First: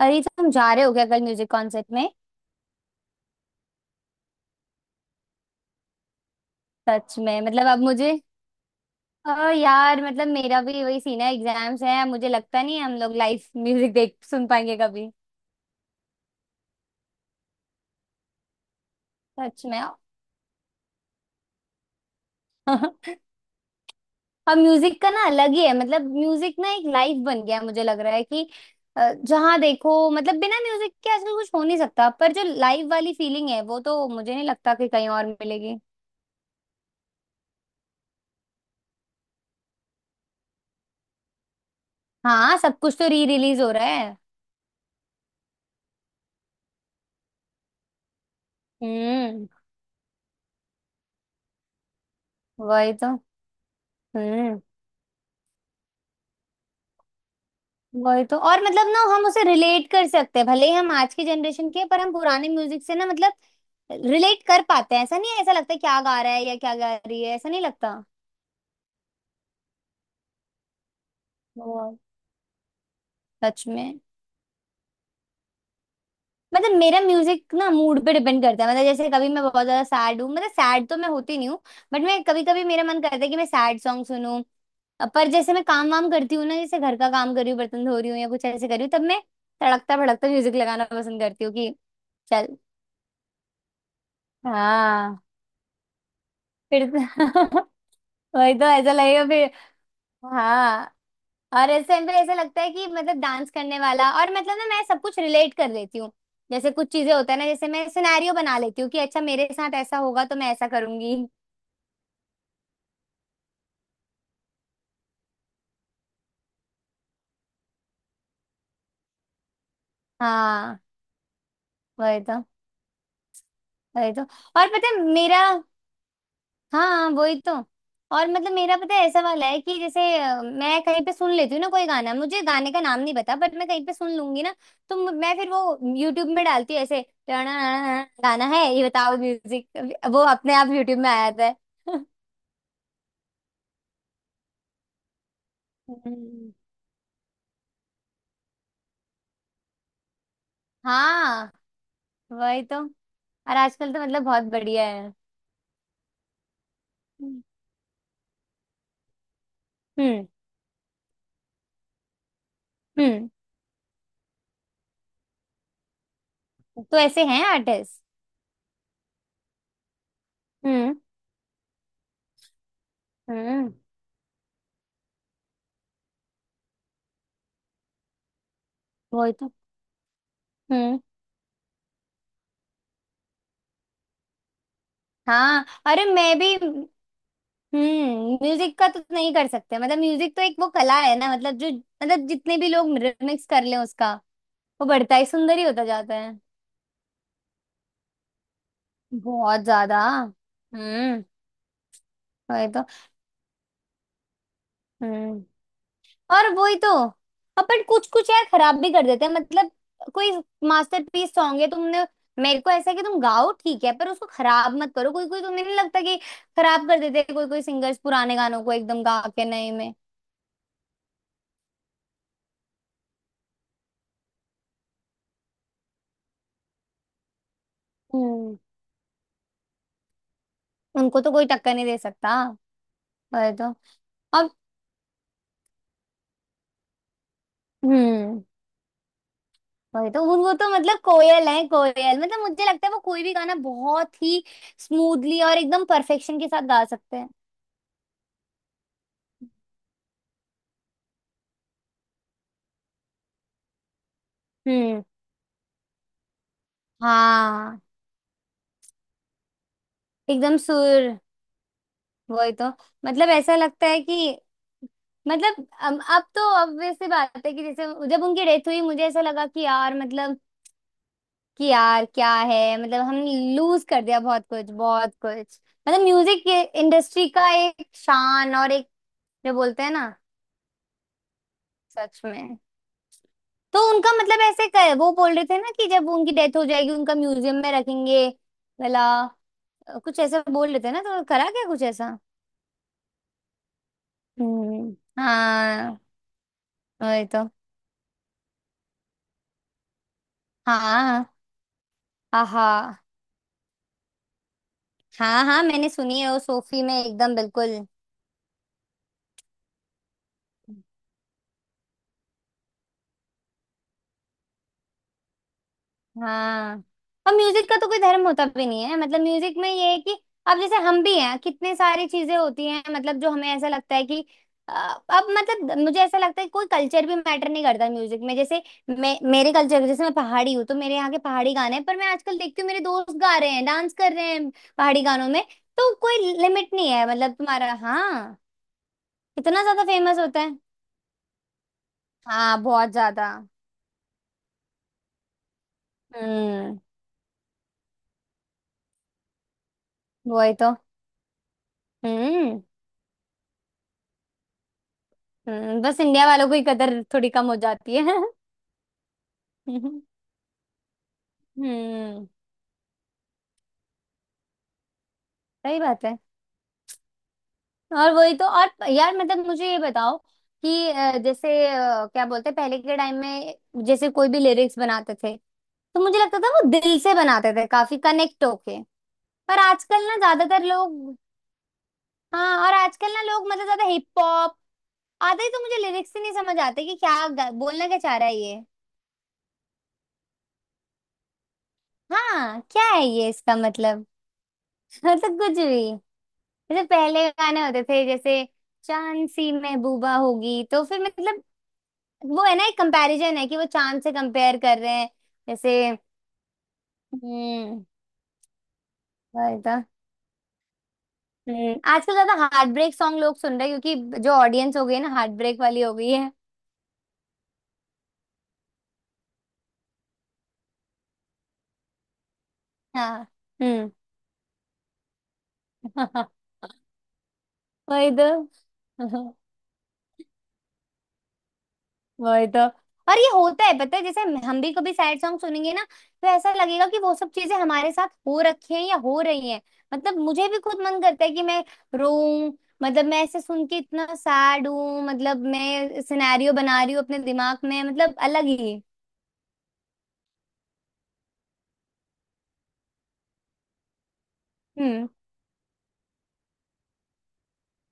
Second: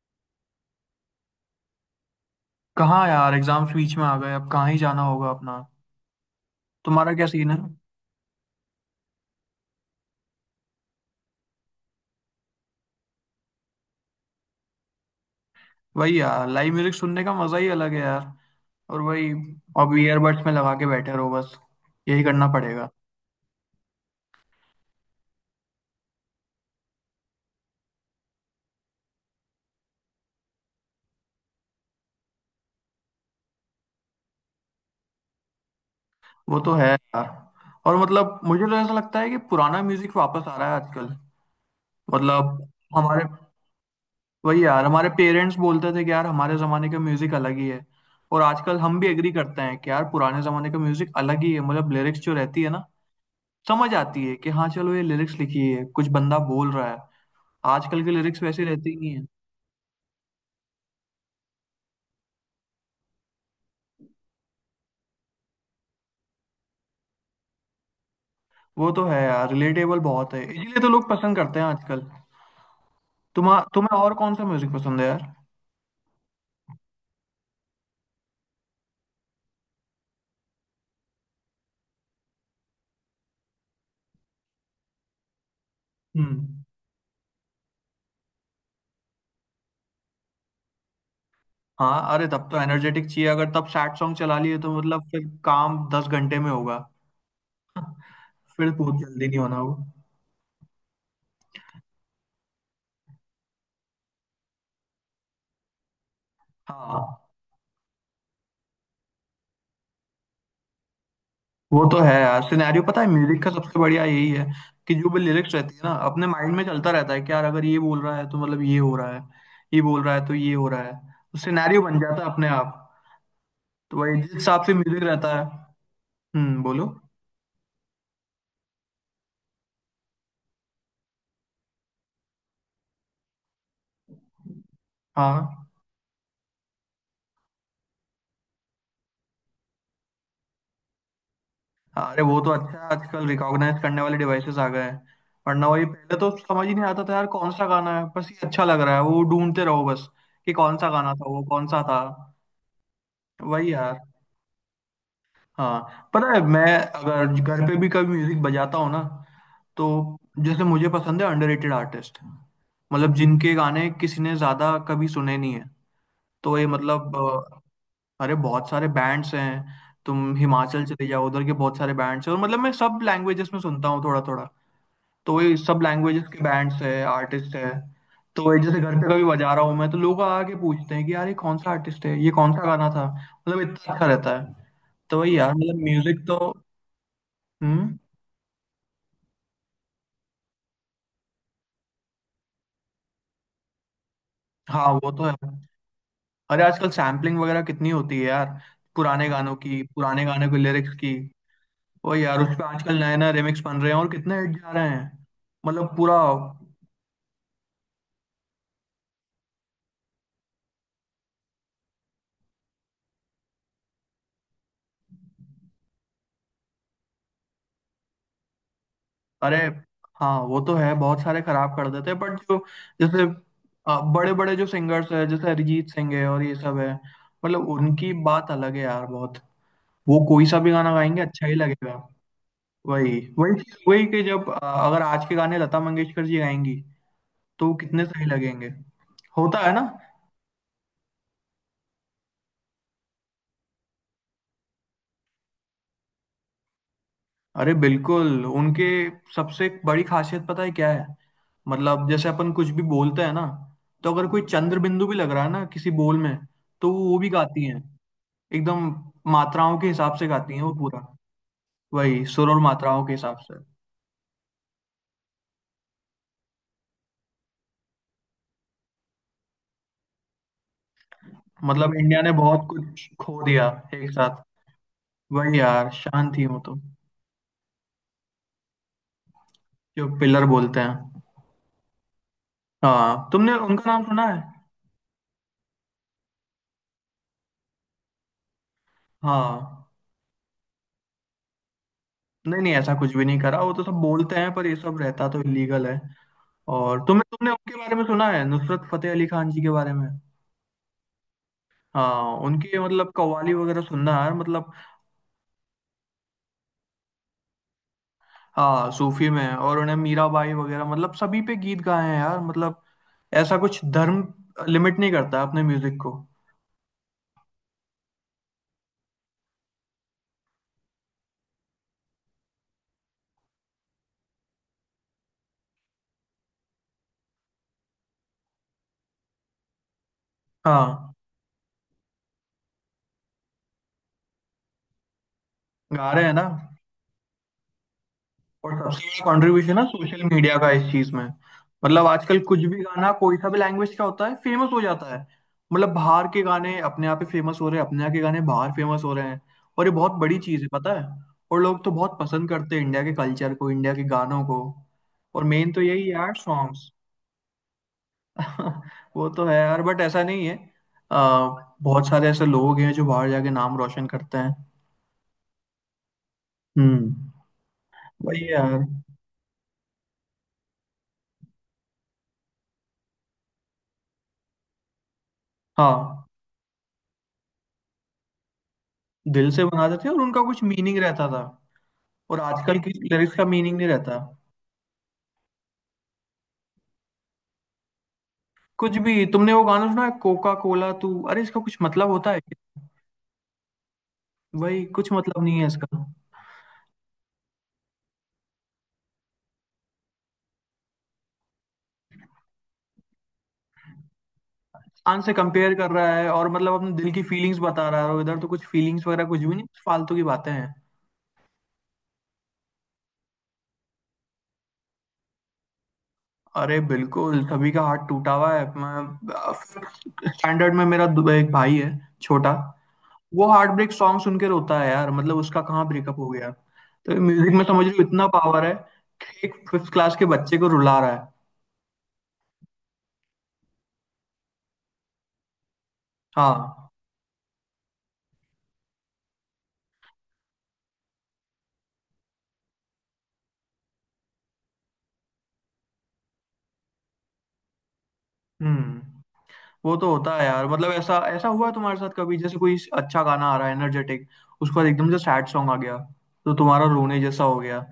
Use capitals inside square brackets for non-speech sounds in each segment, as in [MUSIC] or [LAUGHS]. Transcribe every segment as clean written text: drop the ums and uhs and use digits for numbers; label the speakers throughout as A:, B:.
A: अरे तो हम जा रहे हो क्या कल म्यूजिक कॉन्सर्ट में?
B: कहाँ यार, एग्जाम्स बीच में आ गए। अब कहाँ ही जाना होगा अपना। तुम्हारा
A: सच
B: क्या
A: में
B: सीन है?
A: मतलब अब मुझे अ, यार मतलब मेरा भी वही सीन है, एग्जाम्स है, मुझे लगता नहीं है हम लोग लाइव म्यूजिक देख सुन पाएंगे कभी।
B: वही यार, लाइव म्यूजिक सुनने का मजा ही अलग है यार। और वही,
A: सच में
B: अब
A: [LAUGHS]
B: ईयरबड्स में लगा के बैठे रहो बस। यही करना पड़ेगा।
A: अब म्यूजिक का ना अलग ही है, मतलब म्यूजिक ना एक लाइफ बन गया है, मुझे लग रहा है कि जहाँ देखो मतलब बिना म्यूजिक के आजकल कुछ हो नहीं सकता, पर जो लाइव वाली फीलिंग है वो तो मुझे नहीं लगता कि कहीं और मिलेगी।
B: वो तो है यार। और मतलब मुझे तो ऐसा लगता है कि पुराना म्यूजिक वापस आ रहा है आजकल।
A: हाँ,
B: मतलब
A: सब कुछ तो री
B: हमारे,
A: रिलीज हो रहा है।
B: वही यार हमारे पेरेंट्स बोलते थे कि यार हमारे जमाने का म्यूजिक अलग ही है। और आजकल हम भी एग्री
A: हम्म।
B: करते हैं कि यार पुराने जमाने का म्यूजिक अलग ही है। मतलब लिरिक्स जो रहती है ना,
A: वही तो।
B: समझ आती है कि
A: हम्म।
B: हाँ चलो ये लिरिक्स लिखी है, कुछ बंदा बोल रहा है। आजकल की
A: वही तो,
B: लिरिक्स
A: और
B: वैसी
A: मतलब
B: रहती ही
A: ना
B: नहीं
A: हम
B: है।
A: उसे रिलेट कर सकते हैं, भले ही हम आज की जनरेशन के हैं, पर हम पुराने म्यूजिक से ना मतलब रिलेट कर पाते हैं, ऐसा नहीं है, ऐसा लगता है क्या गा रहा है या क्या गा रही है, ऐसा नहीं लगता।
B: वो तो है यार, रिलेटेबल बहुत है इसीलिए तो लोग पसंद करते हैं
A: बहुत।
B: आजकल। तुम्हा
A: सच
B: तुम्हें
A: में।
B: और कौन सा म्यूजिक पसंद है यार?
A: मतलब मेरा म्यूजिक ना मूड पे डिपेंड करता है, मतलब जैसे कभी मैं बहुत ज्यादा सैड हूँ, मतलब सैड तो मैं होती नहीं हूँ, बट मैं कभी कभी मेरा मन करता है कि मैं सैड सॉन्ग सुनूं। पर जैसे मैं काम वाम करती हूँ ना,
B: हम्म।
A: जैसे घर का काम कर रही हूँ, बर्तन धो रही हूँ या कुछ ऐसे कर रही हूँ, तब मैं तड़कता भड़कता म्यूजिक लगाना पसंद करती हूँ कि
B: हाँ अरे, तब
A: चल।
B: तो एनर्जेटिक चाहिए। अगर तब सैड सॉन्ग चला लिए तो मतलब
A: हाँ।
B: फिर काम दस घंटे में होगा।
A: फिर [LAUGHS] वही तो
B: फिर
A: ऐसा
B: बहुत
A: लगेगा
B: जल्दी नहीं
A: फिर।
B: होना वो।
A: हाँ, और इस टाइम पे ऐसा लगता है कि मतलब डांस करने वाला, और मतलब ना मैं सब कुछ रिलेट कर लेती हूँ, जैसे कुछ चीजें
B: हाँ,
A: होता है ना, जैसे मैं सिनेरियो बना लेती हूँ कि अच्छा मेरे साथ ऐसा होगा तो मैं ऐसा करूंगी।
B: वो तो है यार। सिनेरियो पता है, म्यूजिक का सबसे बढ़िया यही है कि जो भी लिरिक्स रहती है ना, अपने माइंड में चलता रहता है कि यार अगर ये बोल रहा है तो मतलब ये हो रहा है, ये बोल रहा है तो ये हो
A: हाँ।
B: रहा है। तो सिनेरियो बन
A: वही
B: जाता है
A: तो।
B: अपने आप। तो
A: वही
B: वही,
A: तो,
B: जिस हिसाब
A: और
B: से
A: पता है
B: म्यूजिक रहता
A: मेरा।
B: है। हम्म, बोलो।
A: हाँ, वही तो। और मतलब मेरा पता है ऐसा वाला है कि जैसे मैं कहीं पे सुन लेती हूँ ना कोई गाना, मुझे गाने का नाम नहीं पता, बट मैं कहीं पे सुन लूंगी ना, तो मैं फिर
B: हाँ।
A: वो यूट्यूब में डालती हूँ ऐसे "टणाणाणा, गाना है ये बताओ म्यूजिक। वो अपने आप यूट्यूब में आ जाता है।
B: हाँ।
A: [LAUGHS]
B: अरे वो तो अच्छा है, आजकल रिकॉग्नाइज करने वाले डिवाइसेस आ गए हैं। वरना वही, पहले तो
A: हम्म।
B: समझ ही नहीं आता था यार कौन सा गाना है, बस ये अच्छा लग रहा है वो ढूंढते रहो बस। कि कौन सा गाना था वो,
A: हाँ,
B: कौन सा था।
A: वही तो। और
B: वही
A: आजकल
B: यार।
A: तो मतलब बहुत बढ़िया है।
B: हाँ पता है, मैं अगर
A: हम्म।
B: घर पे भी कभी म्यूजिक बजाता हूँ ना, तो जैसे मुझे पसंद है अंडररेटेड आर्टिस्ट। मतलब
A: हम्म,
B: जिनके गाने किसी ने ज्यादा कभी सुने नहीं है। तो ये
A: तो
B: मतलब,
A: ऐसे हैं आर्टिस्ट।
B: अरे बहुत सारे बैंड्स हैं। तुम हिमाचल
A: हम्म।
B: चले जाओ, उधर के बहुत सारे बैंड्स हैं। और मतलब मैं सब लैंग्वेजेस में
A: हम्म,
B: सुनता हूँ थोड़ा थोड़ा। तो ये सब लैंग्वेजेस के बैंड्स हैं, आर्टिस्ट हैं। तो ये जैसे घर पे कभी
A: वही तो।
B: बजा रहा हूँ मैं, तो लोग आके पूछते
A: हम्म।
B: हैं कि यार ये कौन सा आर्टिस्ट है, ये कौन सा गाना था, मतलब इतना अच्छा रहता है। तो वही यार,
A: हाँ,
B: मतलब
A: अरे
B: म्यूजिक
A: मैं
B: तो।
A: भी।
B: हम्म।
A: हम्म, म्यूजिक का तो नहीं कर सकते, मतलब म्यूजिक तो एक वो कला है ना, मतलब जो मतलब जितने भी लोग रिमिक्स कर लें उसका, वो
B: हाँ वो
A: बढ़ता
B: तो
A: ही
B: है।
A: सुंदर ही होता जाता है।
B: अरे आजकल सैम्पलिंग वगैरह कितनी होती है यार, पुराने गानों
A: बहुत
B: की,
A: ज्यादा।
B: पुराने गाने के लिरिक्स की।
A: हम्म।
B: वही यार, उस पे
A: वही तो।
B: आजकल नए नए रिमिक्स बन रहे हैं और कितने हिट जा रहे हैं।
A: हम्म।
B: मतलब पूरा।
A: और वही तो। अपन कुछ कुछ यार खराब भी कर देते हैं, मतलब कोई मास्टरपीस सॉन्ग है, तुमने मेरे को ऐसा है कि तुम गाओ ठीक है, पर उसको खराब मत करो। कोई कोई तुम्हें नहीं लगता कि खराब कर देते हैं कोई कोई सिंगर्स पुराने गानों को एकदम गा के
B: अरे
A: नए में।
B: हाँ वो तो है, बहुत सारे खराब कर देते हैं, बट जो, जैसे बड़े बड़े जो सिंगर्स हैं जैसे अरिजीत सिंह है और ये सब है, मतलब उनकी बात
A: हम्म।
B: अलग है यार बहुत। वो कोई सा भी गाना
A: उनको
B: गाएंगे
A: तो
B: अच्छा
A: कोई
B: ही
A: टक्कर नहीं
B: लगेगा।
A: दे सकता।
B: वही
A: वही
B: वही
A: तो।
B: चीज वही कि जब
A: और
B: अगर आज के गाने लता मंगेशकर जी गाएंगी तो वो कितने सही
A: हम्म,
B: लगेंगे। होता है ना।
A: वही तो। वो तो मतलब कोयल है कोयल, मतलब मुझे लगता है वो कोई भी गाना बहुत ही स्मूथली और एकदम परफेक्शन के साथ गा सकते हैं।
B: अरे बिल्कुल, उनके सबसे बड़ी खासियत पता है क्या है? मतलब जैसे अपन कुछ भी बोलते हैं ना, तो अगर कोई चंद्र
A: हम्म।
B: बिंदु भी लग रहा है ना किसी बोल में, तो वो भी गाती हैं।
A: हाँ,
B: एकदम मात्राओं के हिसाब से गाती
A: एकदम
B: हैं वो पूरा।
A: सुर।
B: वही सुर
A: वही
B: और
A: तो।
B: मात्राओं के
A: मतलब
B: हिसाब से।
A: ऐसा लगता है कि मतलब अब तो obvious सी बात है कि जैसे जब उनकी डेथ हुई, मुझे ऐसा लगा कि यार मतलब कि
B: मतलब
A: यार
B: इंडिया ने
A: क्या है,
B: बहुत
A: मतलब
B: कुछ
A: हम
B: खो दिया
A: लूज कर
B: एक
A: दिया
B: साथ।
A: बहुत कुछ, बहुत
B: वही
A: कुछ।
B: यार,
A: मतलब
B: शान थी
A: म्यूजिक
B: वो तो।
A: इंडस्ट्री का एक शान और एक जो बोलते हैं
B: जो
A: ना।
B: पिलर बोलते हैं।
A: सच में।
B: हाँ, तुमने
A: तो
B: उनका नाम
A: उनका
B: सुना
A: मतलब
B: है?
A: ऐसे कर, वो बोल रहे थे ना कि जब उनकी डेथ हो जाएगी उनका म्यूजियम में रखेंगे वाला,
B: हाँ।
A: कुछ ऐसा बोल रहे थे ना, तो करा क्या कुछ ऐसा।
B: नहीं नहीं, ऐसा कुछ भी नहीं करा। वो तो सब बोलते हैं पर ये
A: हम्म,
B: सब रहता तो इलीगल है।
A: हाँ।
B: और तुमने
A: वही
B: तुमने
A: तो।
B: उनके बारे में सुना है, नुसरत फतेह अली खान जी के बारे में?
A: हाँ।
B: हाँ
A: आहा।
B: उनकी मतलब कव्वाली वगैरह सुनना यार मतलब।
A: हाँ हाँ, मैंने सुनी है वो, सोफी में एकदम बिल्कुल।
B: हाँ, सूफी में। और उन्हें मीराबाई वगैरह मतलब सभी पे गीत गाए हैं यार मतलब, ऐसा कुछ धर्म लिमिट नहीं करता अपने म्यूजिक को।
A: हाँ, और म्यूजिक का तो कोई धर्म होता भी नहीं है, मतलब म्यूजिक में ये है कि अब जैसे हम भी हैं, कितने सारी चीजें होती हैं, मतलब जो हमें ऐसा लगता है कि अ, अब मतलब मुझे ऐसा लगता है कि कोई कल्चर भी मैटर नहीं करता म्यूजिक में, जैसे मैं मेरे कल्चर जैसे मैं पहाड़ी हूँ तो मेरे यहाँ
B: हाँ
A: के पहाड़ी गाने हैं, पर मैं आजकल देखती हूँ मेरे दोस्त गा रहे हैं, डांस कर रहे हैं पहाड़ी गानों में। तो
B: गा रहे
A: कोई
B: हैं ना।
A: लिमिट नहीं है, मतलब तुम्हारा, हाँ।
B: और सबसे बड़ा
A: इतना
B: कंट्रीब्यूशन
A: ज्यादा
B: है
A: फेमस
B: सोशल
A: होता है।
B: मीडिया का इस चीज में। मतलब आजकल
A: हाँ,
B: कुछ भी
A: बहुत
B: गाना
A: ज्यादा।
B: कोई सा भी लैंग्वेज का होता है, फेमस हो जाता है। मतलब बाहर के गाने
A: हम्म।
B: अपने आप ही फेमस हो रहे हैं, अपने यहाँ के गाने बाहर फेमस हो रहे हैं। और ये बहुत बड़ी
A: वही
B: चीज है
A: तो।
B: पता है। और लोग तो बहुत पसंद
A: हम्म।
B: करते हैं इंडिया के कल्चर को, इंडिया के गानों को। और मेन तो
A: बस
B: यही है
A: इंडिया
B: यार,
A: वालों को ही
B: सॉन्ग्स।
A: कदर थोड़ी कम हो जाती है। [LAUGHS]
B: [LAUGHS] वो तो है यार,
A: हम्म।
B: बट ऐसा नहीं है। बहुत सारे ऐसे लोग हैं जो बाहर जाके नाम रोशन करते हैं।
A: सही बात है।
B: हम्म।
A: और वही तो।
B: वही यार।
A: और यार मतलब मुझे ये बताओ कि जैसे क्या बोलते हैं पहले के टाइम में जैसे कोई भी लिरिक्स बनाते थे तो मुझे
B: हाँ,
A: लगता था वो दिल से बनाते थे, काफी कनेक्ट होके।
B: दिल
A: पर
B: से बनाते
A: आजकल
B: थे
A: ना
B: और उनका कुछ
A: ज्यादातर
B: मीनिंग
A: लोग।
B: रहता था। और
A: हाँ, और
B: आजकल की
A: आजकल ना
B: लिरिक्स का
A: लोग मतलब
B: मीनिंग
A: ज्यादा
B: नहीं रहता।
A: हिप हॉप आते ही तो मुझे लिरिक्स ही नहीं समझ आते कि क्या बोलना क्या चाह रहा है ये।
B: कुछ भी, तुमने वो गाना सुना है, कोका कोला तू, अरे इसका कुछ मतलब होता है?
A: हाँ, क्या है ये इसका मतलब।
B: वही,
A: [LAUGHS]
B: कुछ
A: मतलब
B: मतलब
A: कुछ
B: नहीं है
A: भी।
B: इसका।
A: जैसे पहले गाने होते थे, जैसे चांद सी महबूबा होगी, तो फिर मतलब वो है ना एक कंपैरिजन है कि वो चांद से कंपेयर कर रहे हैं।
B: आन से
A: जैसे
B: कंपेयर कर रहा है और मतलब अपने दिल की फीलिंग्स
A: हम्म।
B: बता रहा है, और इधर तो कुछ फीलिंग्स वगैरह कुछ भी
A: वही
B: नहीं,
A: तो।
B: फालतू की बातें हैं।
A: हम्म, आजकल ज्यादा हार्ट ब्रेक सॉन्ग लोग सुन रहे हैं क्योंकि जो ऑडियंस हो गई है ना हार्ट ब्रेक वाली हो गई है।
B: अरे बिल्कुल, सभी का हार्ट टूटा हुआ है। मैं स्टैंडर्ड में मेरा दो- एक भाई है छोटा,
A: हाँ।
B: वो हार्ट
A: हम्म।
B: ब्रेक सॉन्ग सुन के रोता है यार। मतलब उसका कहाँ ब्रेकअप हो गया।
A: [LAUGHS]
B: तो म्यूजिक में समझ रही हूँ
A: वही तो।
B: इतना पावर है कि एक फिफ्थ क्लास के बच्चे को रुला रहा है।
A: वही तो। और ये होता है पता है, जैसे हम भी कभी सैड सॉन्ग सुनेंगे ना तो ऐसा लगेगा
B: हाँ।
A: कि वो सब चीजें हमारे साथ हो रखी हैं या हो रही हैं। मतलब मुझे भी खुद मन करता है कि मैं रोऊं, मतलब मैं ऐसे सुन के इतना सैड हूं, मतलब मैं सिनेरियो बना रही हूँ अपने दिमाग में, मतलब अलग ही।
B: हम्म। वो तो होता है यार। मतलब ऐसा ऐसा हुआ है तुम्हारे साथ कभी, जैसे कोई अच्छा गाना आ रहा है एनर्जेटिक, उसके बाद
A: हम्म।
B: एकदम से सैड सॉन्ग आ गया, तो तुम्हारा रोने जैसा हो गया,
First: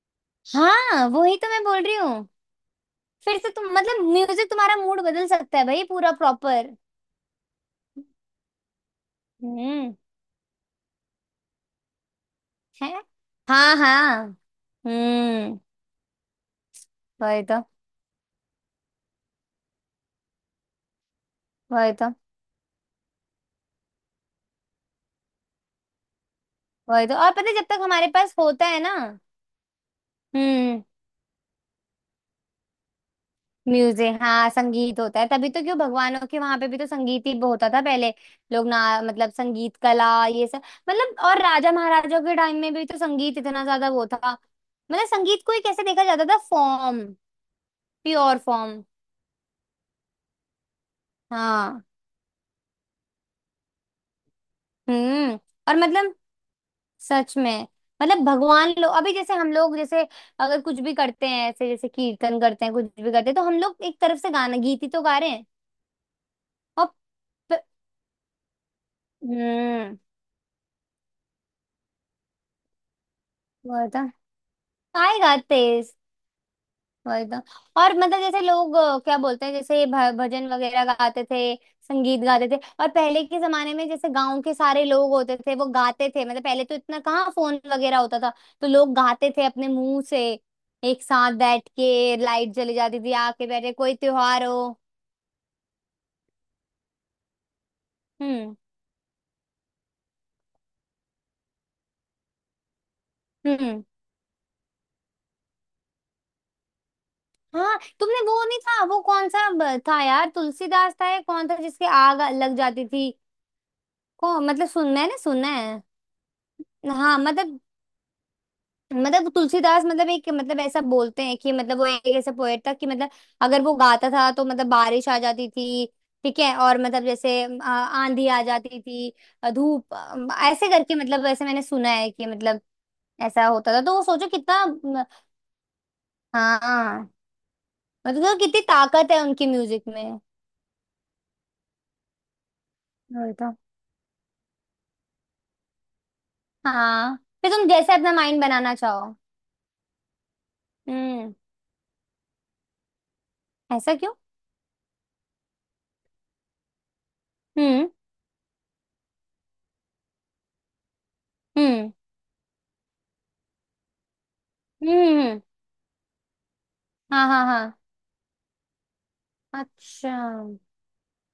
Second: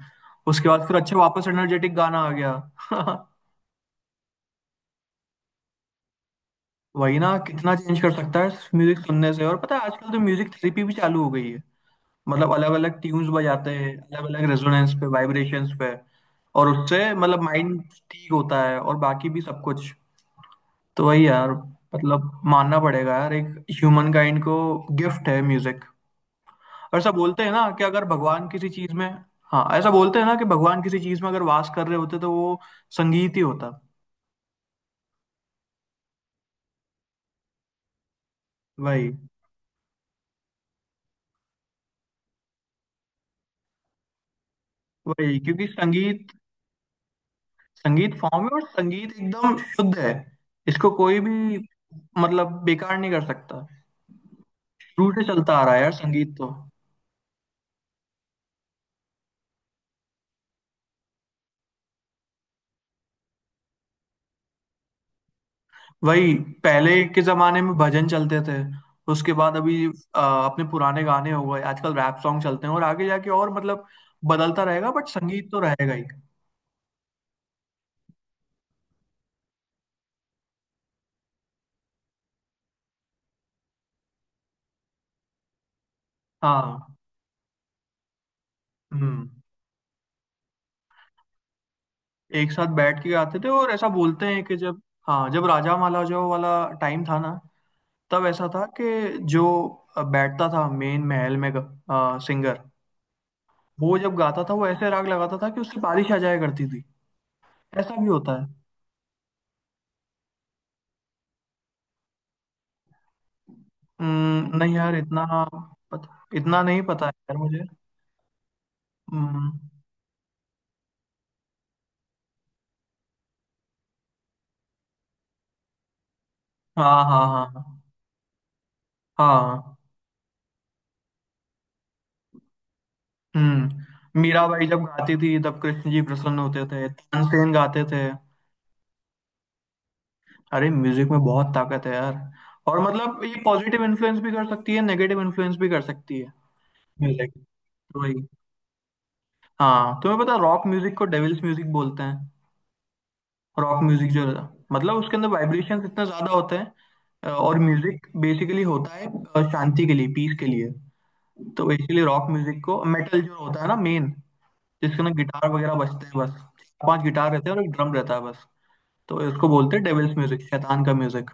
B: उसके बाद फिर
A: हाँ,
B: अच्छा
A: वही
B: वापस
A: तो मैं बोल
B: एनर्जेटिक
A: रही
B: गाना
A: हूँ।
B: आ गया। [LAUGHS]
A: फिर से तुम मतलब म्यूजिक तुम्हारा मूड बदल सकता है भाई पूरा प्रॉपर।
B: वही ना, कितना चेंज कर सकता है म्यूजिक सुनने से। और पता है,
A: हम्म।
B: आजकल तो म्यूजिक थेरेपी भी चालू हो गई है। मतलब अलग
A: है।
B: अलग ट्यून्स बजाते
A: हाँ
B: हैं, अलग
A: हाँ।
B: अलग रेजोनेंस पे,
A: हम्म।
B: वाइब्रेशंस पे। और उससे मतलब
A: वही तो।
B: माइंड ठीक होता है और बाकी भी सब कुछ। तो वही यार,
A: वही तो।
B: मतलब मानना पड़ेगा यार एक ह्यूमन काइंड को गिफ्ट है म्यूजिक। और
A: वही
B: ऐसा
A: तो, और
B: बोलते
A: पता
B: हैं
A: है जब
B: ना
A: तक
B: कि अगर
A: हमारे पास
B: भगवान
A: होता
B: किसी
A: है
B: चीज
A: ना।
B: में, हाँ ऐसा बोलते हैं ना कि भगवान
A: हम्म।
B: किसी चीज में अगर वास कर रहे होते तो वो संगीत ही होता।
A: म्यूजिक, हाँ, संगीत होता है तभी तो, क्यों भगवानों के वहां पे भी तो संगीत ही होता था पहले। लोग ना
B: वही
A: मतलब संगीत कला ये सब मतलब, और राजा महाराजाओं के टाइम में भी तो संगीत इतना ज्यादा वो था, मतलब
B: वही
A: संगीत को ही
B: क्योंकि
A: कैसे देखा जाता
B: संगीत,
A: था फॉर्म,
B: संगीत
A: प्योर
B: फॉर्म है और
A: फॉर्म।
B: संगीत एकदम शुद्ध है। इसको कोई भी
A: हाँ।
B: मतलब बेकार नहीं कर सकता। रूट से
A: हम्म।
B: चलता आ रहा
A: और
B: है यार
A: मतलब
B: संगीत तो।
A: सच में। मतलब भगवान लोग अभी जैसे हम लोग जैसे अगर कुछ भी करते हैं, ऐसे जैसे कीर्तन करते हैं, कुछ भी करते हैं, तो हम लोग एक तरफ से गाना गीत ही तो गा रहे हैं।
B: वही,
A: और
B: पहले के जमाने में भजन चलते थे, उसके बाद अभी
A: हम्म।
B: आ, अपने पुराने गाने हो गए, आजकल रैप सॉन्ग चलते हैं और आगे जाके और मतलब
A: वही तो।
B: बदलता रहेगा, बट
A: आएगा
B: संगीत तो
A: तेज।
B: रहेगा ही।
A: वही तो। और मतलब जैसे लोग क्या बोलते हैं, जैसे भजन वगैरह गाते थे, संगीत गाते थे। और पहले के जमाने में जैसे गांव के सारे लोग होते थे वो गाते थे, मतलब पहले तो
B: हाँ।
A: इतना कहाँ फोन वगैरह होता था, तो लोग
B: हम्म।
A: गाते थे अपने मुंह से, एक साथ बैठ के,
B: एक
A: लाइट
B: साथ
A: जली
B: बैठ
A: जाती
B: के
A: थी,
B: गाते
A: आके
B: थे। और
A: बैठे
B: ऐसा
A: कोई
B: बोलते हैं
A: त्योहार
B: कि
A: हो।
B: जब, हाँ जब राजा महाराजाओं वाला टाइम था ना, तब ऐसा
A: हम्म।
B: था कि जो बैठता था मेन महल में, सिंगर,
A: हम्म।
B: वो जब गाता था, वो ऐसे राग लगाता था कि उससे बारिश आ जाया करती थी।
A: हाँ,
B: ऐसा भी
A: तुमने
B: होता
A: वो
B: है।
A: नहीं था वो कौन सा था यार, तुलसीदास था या कौन था जिसके आग लग जाती थी? कौन मतलब
B: नहीं यार
A: सुनना है ना,
B: इतना
A: सुनना है।
B: पता, इतना नहीं पता है
A: हाँ,
B: यार
A: मतलब
B: मुझे।
A: मतलब
B: हम्म।
A: तुलसीदास, मतलब एक मतलब ऐसा बोलते हैं कि मतलब वो एक ऐसा पोएट था कि मतलब अगर वो गाता था तो मतलब बारिश आ जाती थी, ठीक है, और
B: हाँ
A: मतलब
B: हाँ
A: जैसे
B: हाँ।
A: आंधी आ जाती थी,
B: हाँ हाँ।
A: धूप, ऐसे करके, मतलब ऐसे मैंने सुना है कि मतलब ऐसा होता था, तो वो
B: हम्म,
A: सोचो कितना
B: मीराबाई जब गाती थी तब कृष्ण जी प्रसन्न होते थे,
A: हाँ,
B: तानसेन गाते थे।
A: मतलब तो कितनी ताकत है उनकी म्यूजिक में।
B: अरे म्यूजिक में बहुत ताकत है यार। और मतलब
A: वही
B: ये
A: तो।
B: पॉजिटिव इन्फ्लुएंस भी कर सकती है, नेगेटिव इन्फ्लुएंस भी कर सकती है
A: हाँ,
B: म्यूजिक।
A: फिर तुम जैसे अपना
B: वही।
A: माइंड बनाना चाहो।
B: हाँ तुम्हें पता, रॉक म्यूजिक को
A: हम्म।
B: डेविल्स म्यूजिक बोलते हैं। रॉक
A: ऐसा
B: म्यूजिक
A: क्यों?
B: जो है, मतलब उसके अंदर वाइब्रेशंस इतने ज्यादा होते हैं, और
A: हम्म।
B: म्यूजिक बेसिकली होता है शांति के लिए, पीस के लिए। तो
A: हम्म।
B: इसीलिए रॉक म्यूजिक को, मेटल जो होता है ना मेन,
A: हम्म।
B: जिसके ना गिटार वगैरह बजते हैं, बस चार पांच
A: हाँ
B: गिटार
A: हाँ
B: रहते हैं और एक
A: हाँ।
B: ड्रम रहता है बस, तो इसको बोलते हैं
A: अच्छा।
B: डेविल्स म्यूजिक, शैतान का म्यूजिक।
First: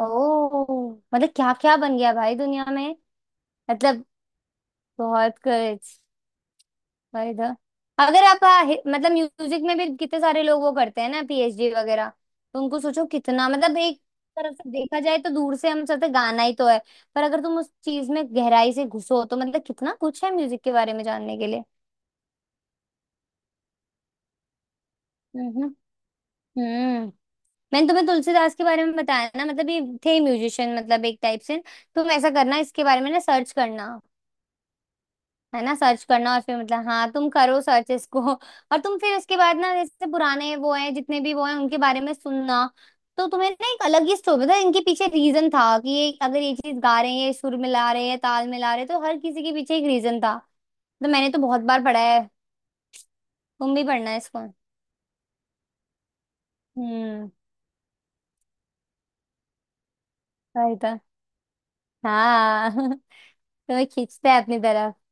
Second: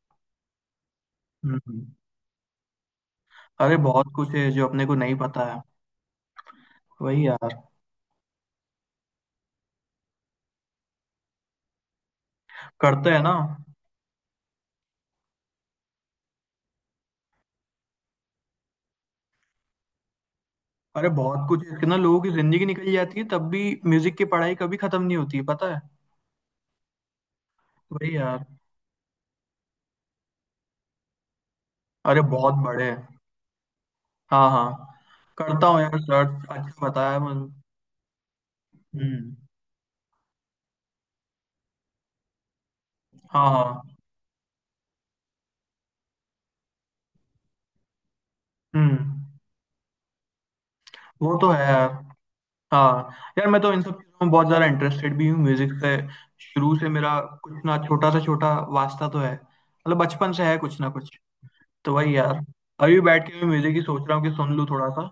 A: ओ मतलब क्या क्या
B: हम्म।
A: बन गया भाई दुनिया में।
B: अरे
A: मतलब
B: बहुत कुछ है जो अपने को नहीं
A: बहुत
B: पता है।
A: कुछ।
B: वही
A: भाई
B: यार।
A: द, अगर आप मतलब म्यूजिक में भी कितने सारे लोग वो करते हैं ना पीएचडी वगैरह, तो उनको सोचो
B: करते हैं ना।
A: कितना मतलब एक तरफ से देखा जाए तो दूर से हम सोचते हैं, गाना ही तो है, पर अगर तुम उस चीज में गहराई से घुसो तो मतलब कितना कुछ है म्यूजिक के बारे में
B: अरे
A: जानने
B: बहुत
A: के लिए।
B: कुछ है इसके ना, लोगों की जिंदगी निकल जाती है तब भी म्यूजिक की पढ़ाई कभी खत्म नहीं होती है,
A: हम्म।
B: पता है।
A: हम्म। मैंने तुम्हें
B: वही यार।
A: तुलसीदास के बारे में बताया ना, मतलब ये थे म्यूजिशियन मतलब एक टाइप से। तुम
B: अरे
A: ऐसा
B: बहुत
A: करना
B: बड़े
A: इसके बारे
B: हैं।
A: में ना सर्च करना,
B: हाँ हाँ।
A: है
B: करता
A: ना।
B: हूँ यार
A: सर्च करना, और
B: सर्च,
A: फिर
B: अच्छा
A: मतलब हाँ
B: बताया
A: तुम
B: मुझे।
A: करो सर्च इसको, और तुम फिर
B: हम्म।
A: उसके बाद ना जैसे पुराने वो हैं जितने भी वो हैं उनके बारे में सुनना, तो
B: हाँ
A: तुम्हें ना एक
B: हाँ।
A: अलग ही स्टोरी था, इनके पीछे रीजन था कि ये अगर ये चीज गा रहे हैं, ये सुर मिला रहे हैं, ताल मिला रहे हैं, तो हर
B: हम्म।
A: किसी के पीछे एक रीजन था। तो मैंने
B: वो
A: तो
B: तो है
A: बहुत बार
B: यार।
A: पढ़ा है।
B: हाँ। यार मैं तो
A: तुम
B: इन
A: भी
B: सब
A: पढ़ना है
B: चीज़ों में
A: इसको।
B: बहुत ज़्यादा इंटरेस्टेड भी हूँ म्यूज़िक से। शुरू से मेरा
A: हम्म।
B: कुछ ना छोटा सा छोटा वास्ता तो है, मतलब बचपन से है
A: सही
B: कुछ ना
A: था।
B: कुछ। तो वही यार।
A: हाँ [LAUGHS]
B: अभी बैठ के मैं म्यूज़िक ही
A: तुम्हें
B: सोच रहा हूँ
A: खींचता
B: कि
A: है
B: सुन
A: अपनी
B: लूँ थोड़ा
A: तरफ।
B: सा।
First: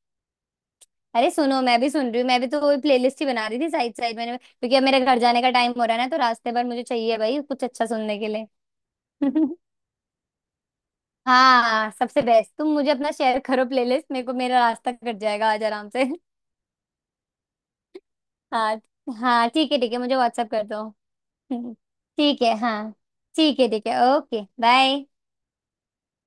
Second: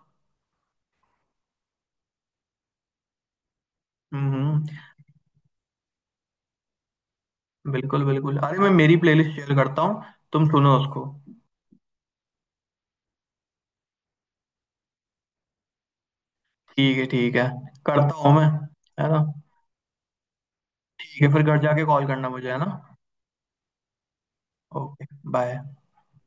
A: अरे सुनो, मैं भी सुन रही हूँ, मैं भी तो वही प्लेलिस्ट ही बना रही थी साइड साइड मैंने,
B: हम्म।
A: क्योंकि अब मेरे घर जाने का टाइम हो रहा है ना, तो रास्ते भर मुझे चाहिए भाई कुछ अच्छा
B: बिल्कुल
A: सुनने के
B: बिल्कुल,
A: लिए।
B: अरे मैं मेरी प्लेलिस्ट
A: [LAUGHS]
B: शेयर करता हूँ, तुम सुनो उसको।
A: हाँ, सबसे बेस्ट, तुम मुझे अपना शेयर करो प्लेलिस्ट, मेरे को मेरा रास्ता कट जाएगा आज आराम से।
B: ठीक है ठीक है, करता हूँ मैं,
A: हाँ।
B: है ना।
A: हाँ ठीक है ठीक है, मुझे व्हाट्सअप कर दो।
B: ठीक है, फिर घर
A: हम्म,
B: जाके कॉल करना
A: ठीक
B: मुझे,
A: है,
B: है ना।
A: हाँ। ठीक है ठीक है। ओके। बाय।
B: Okay bye.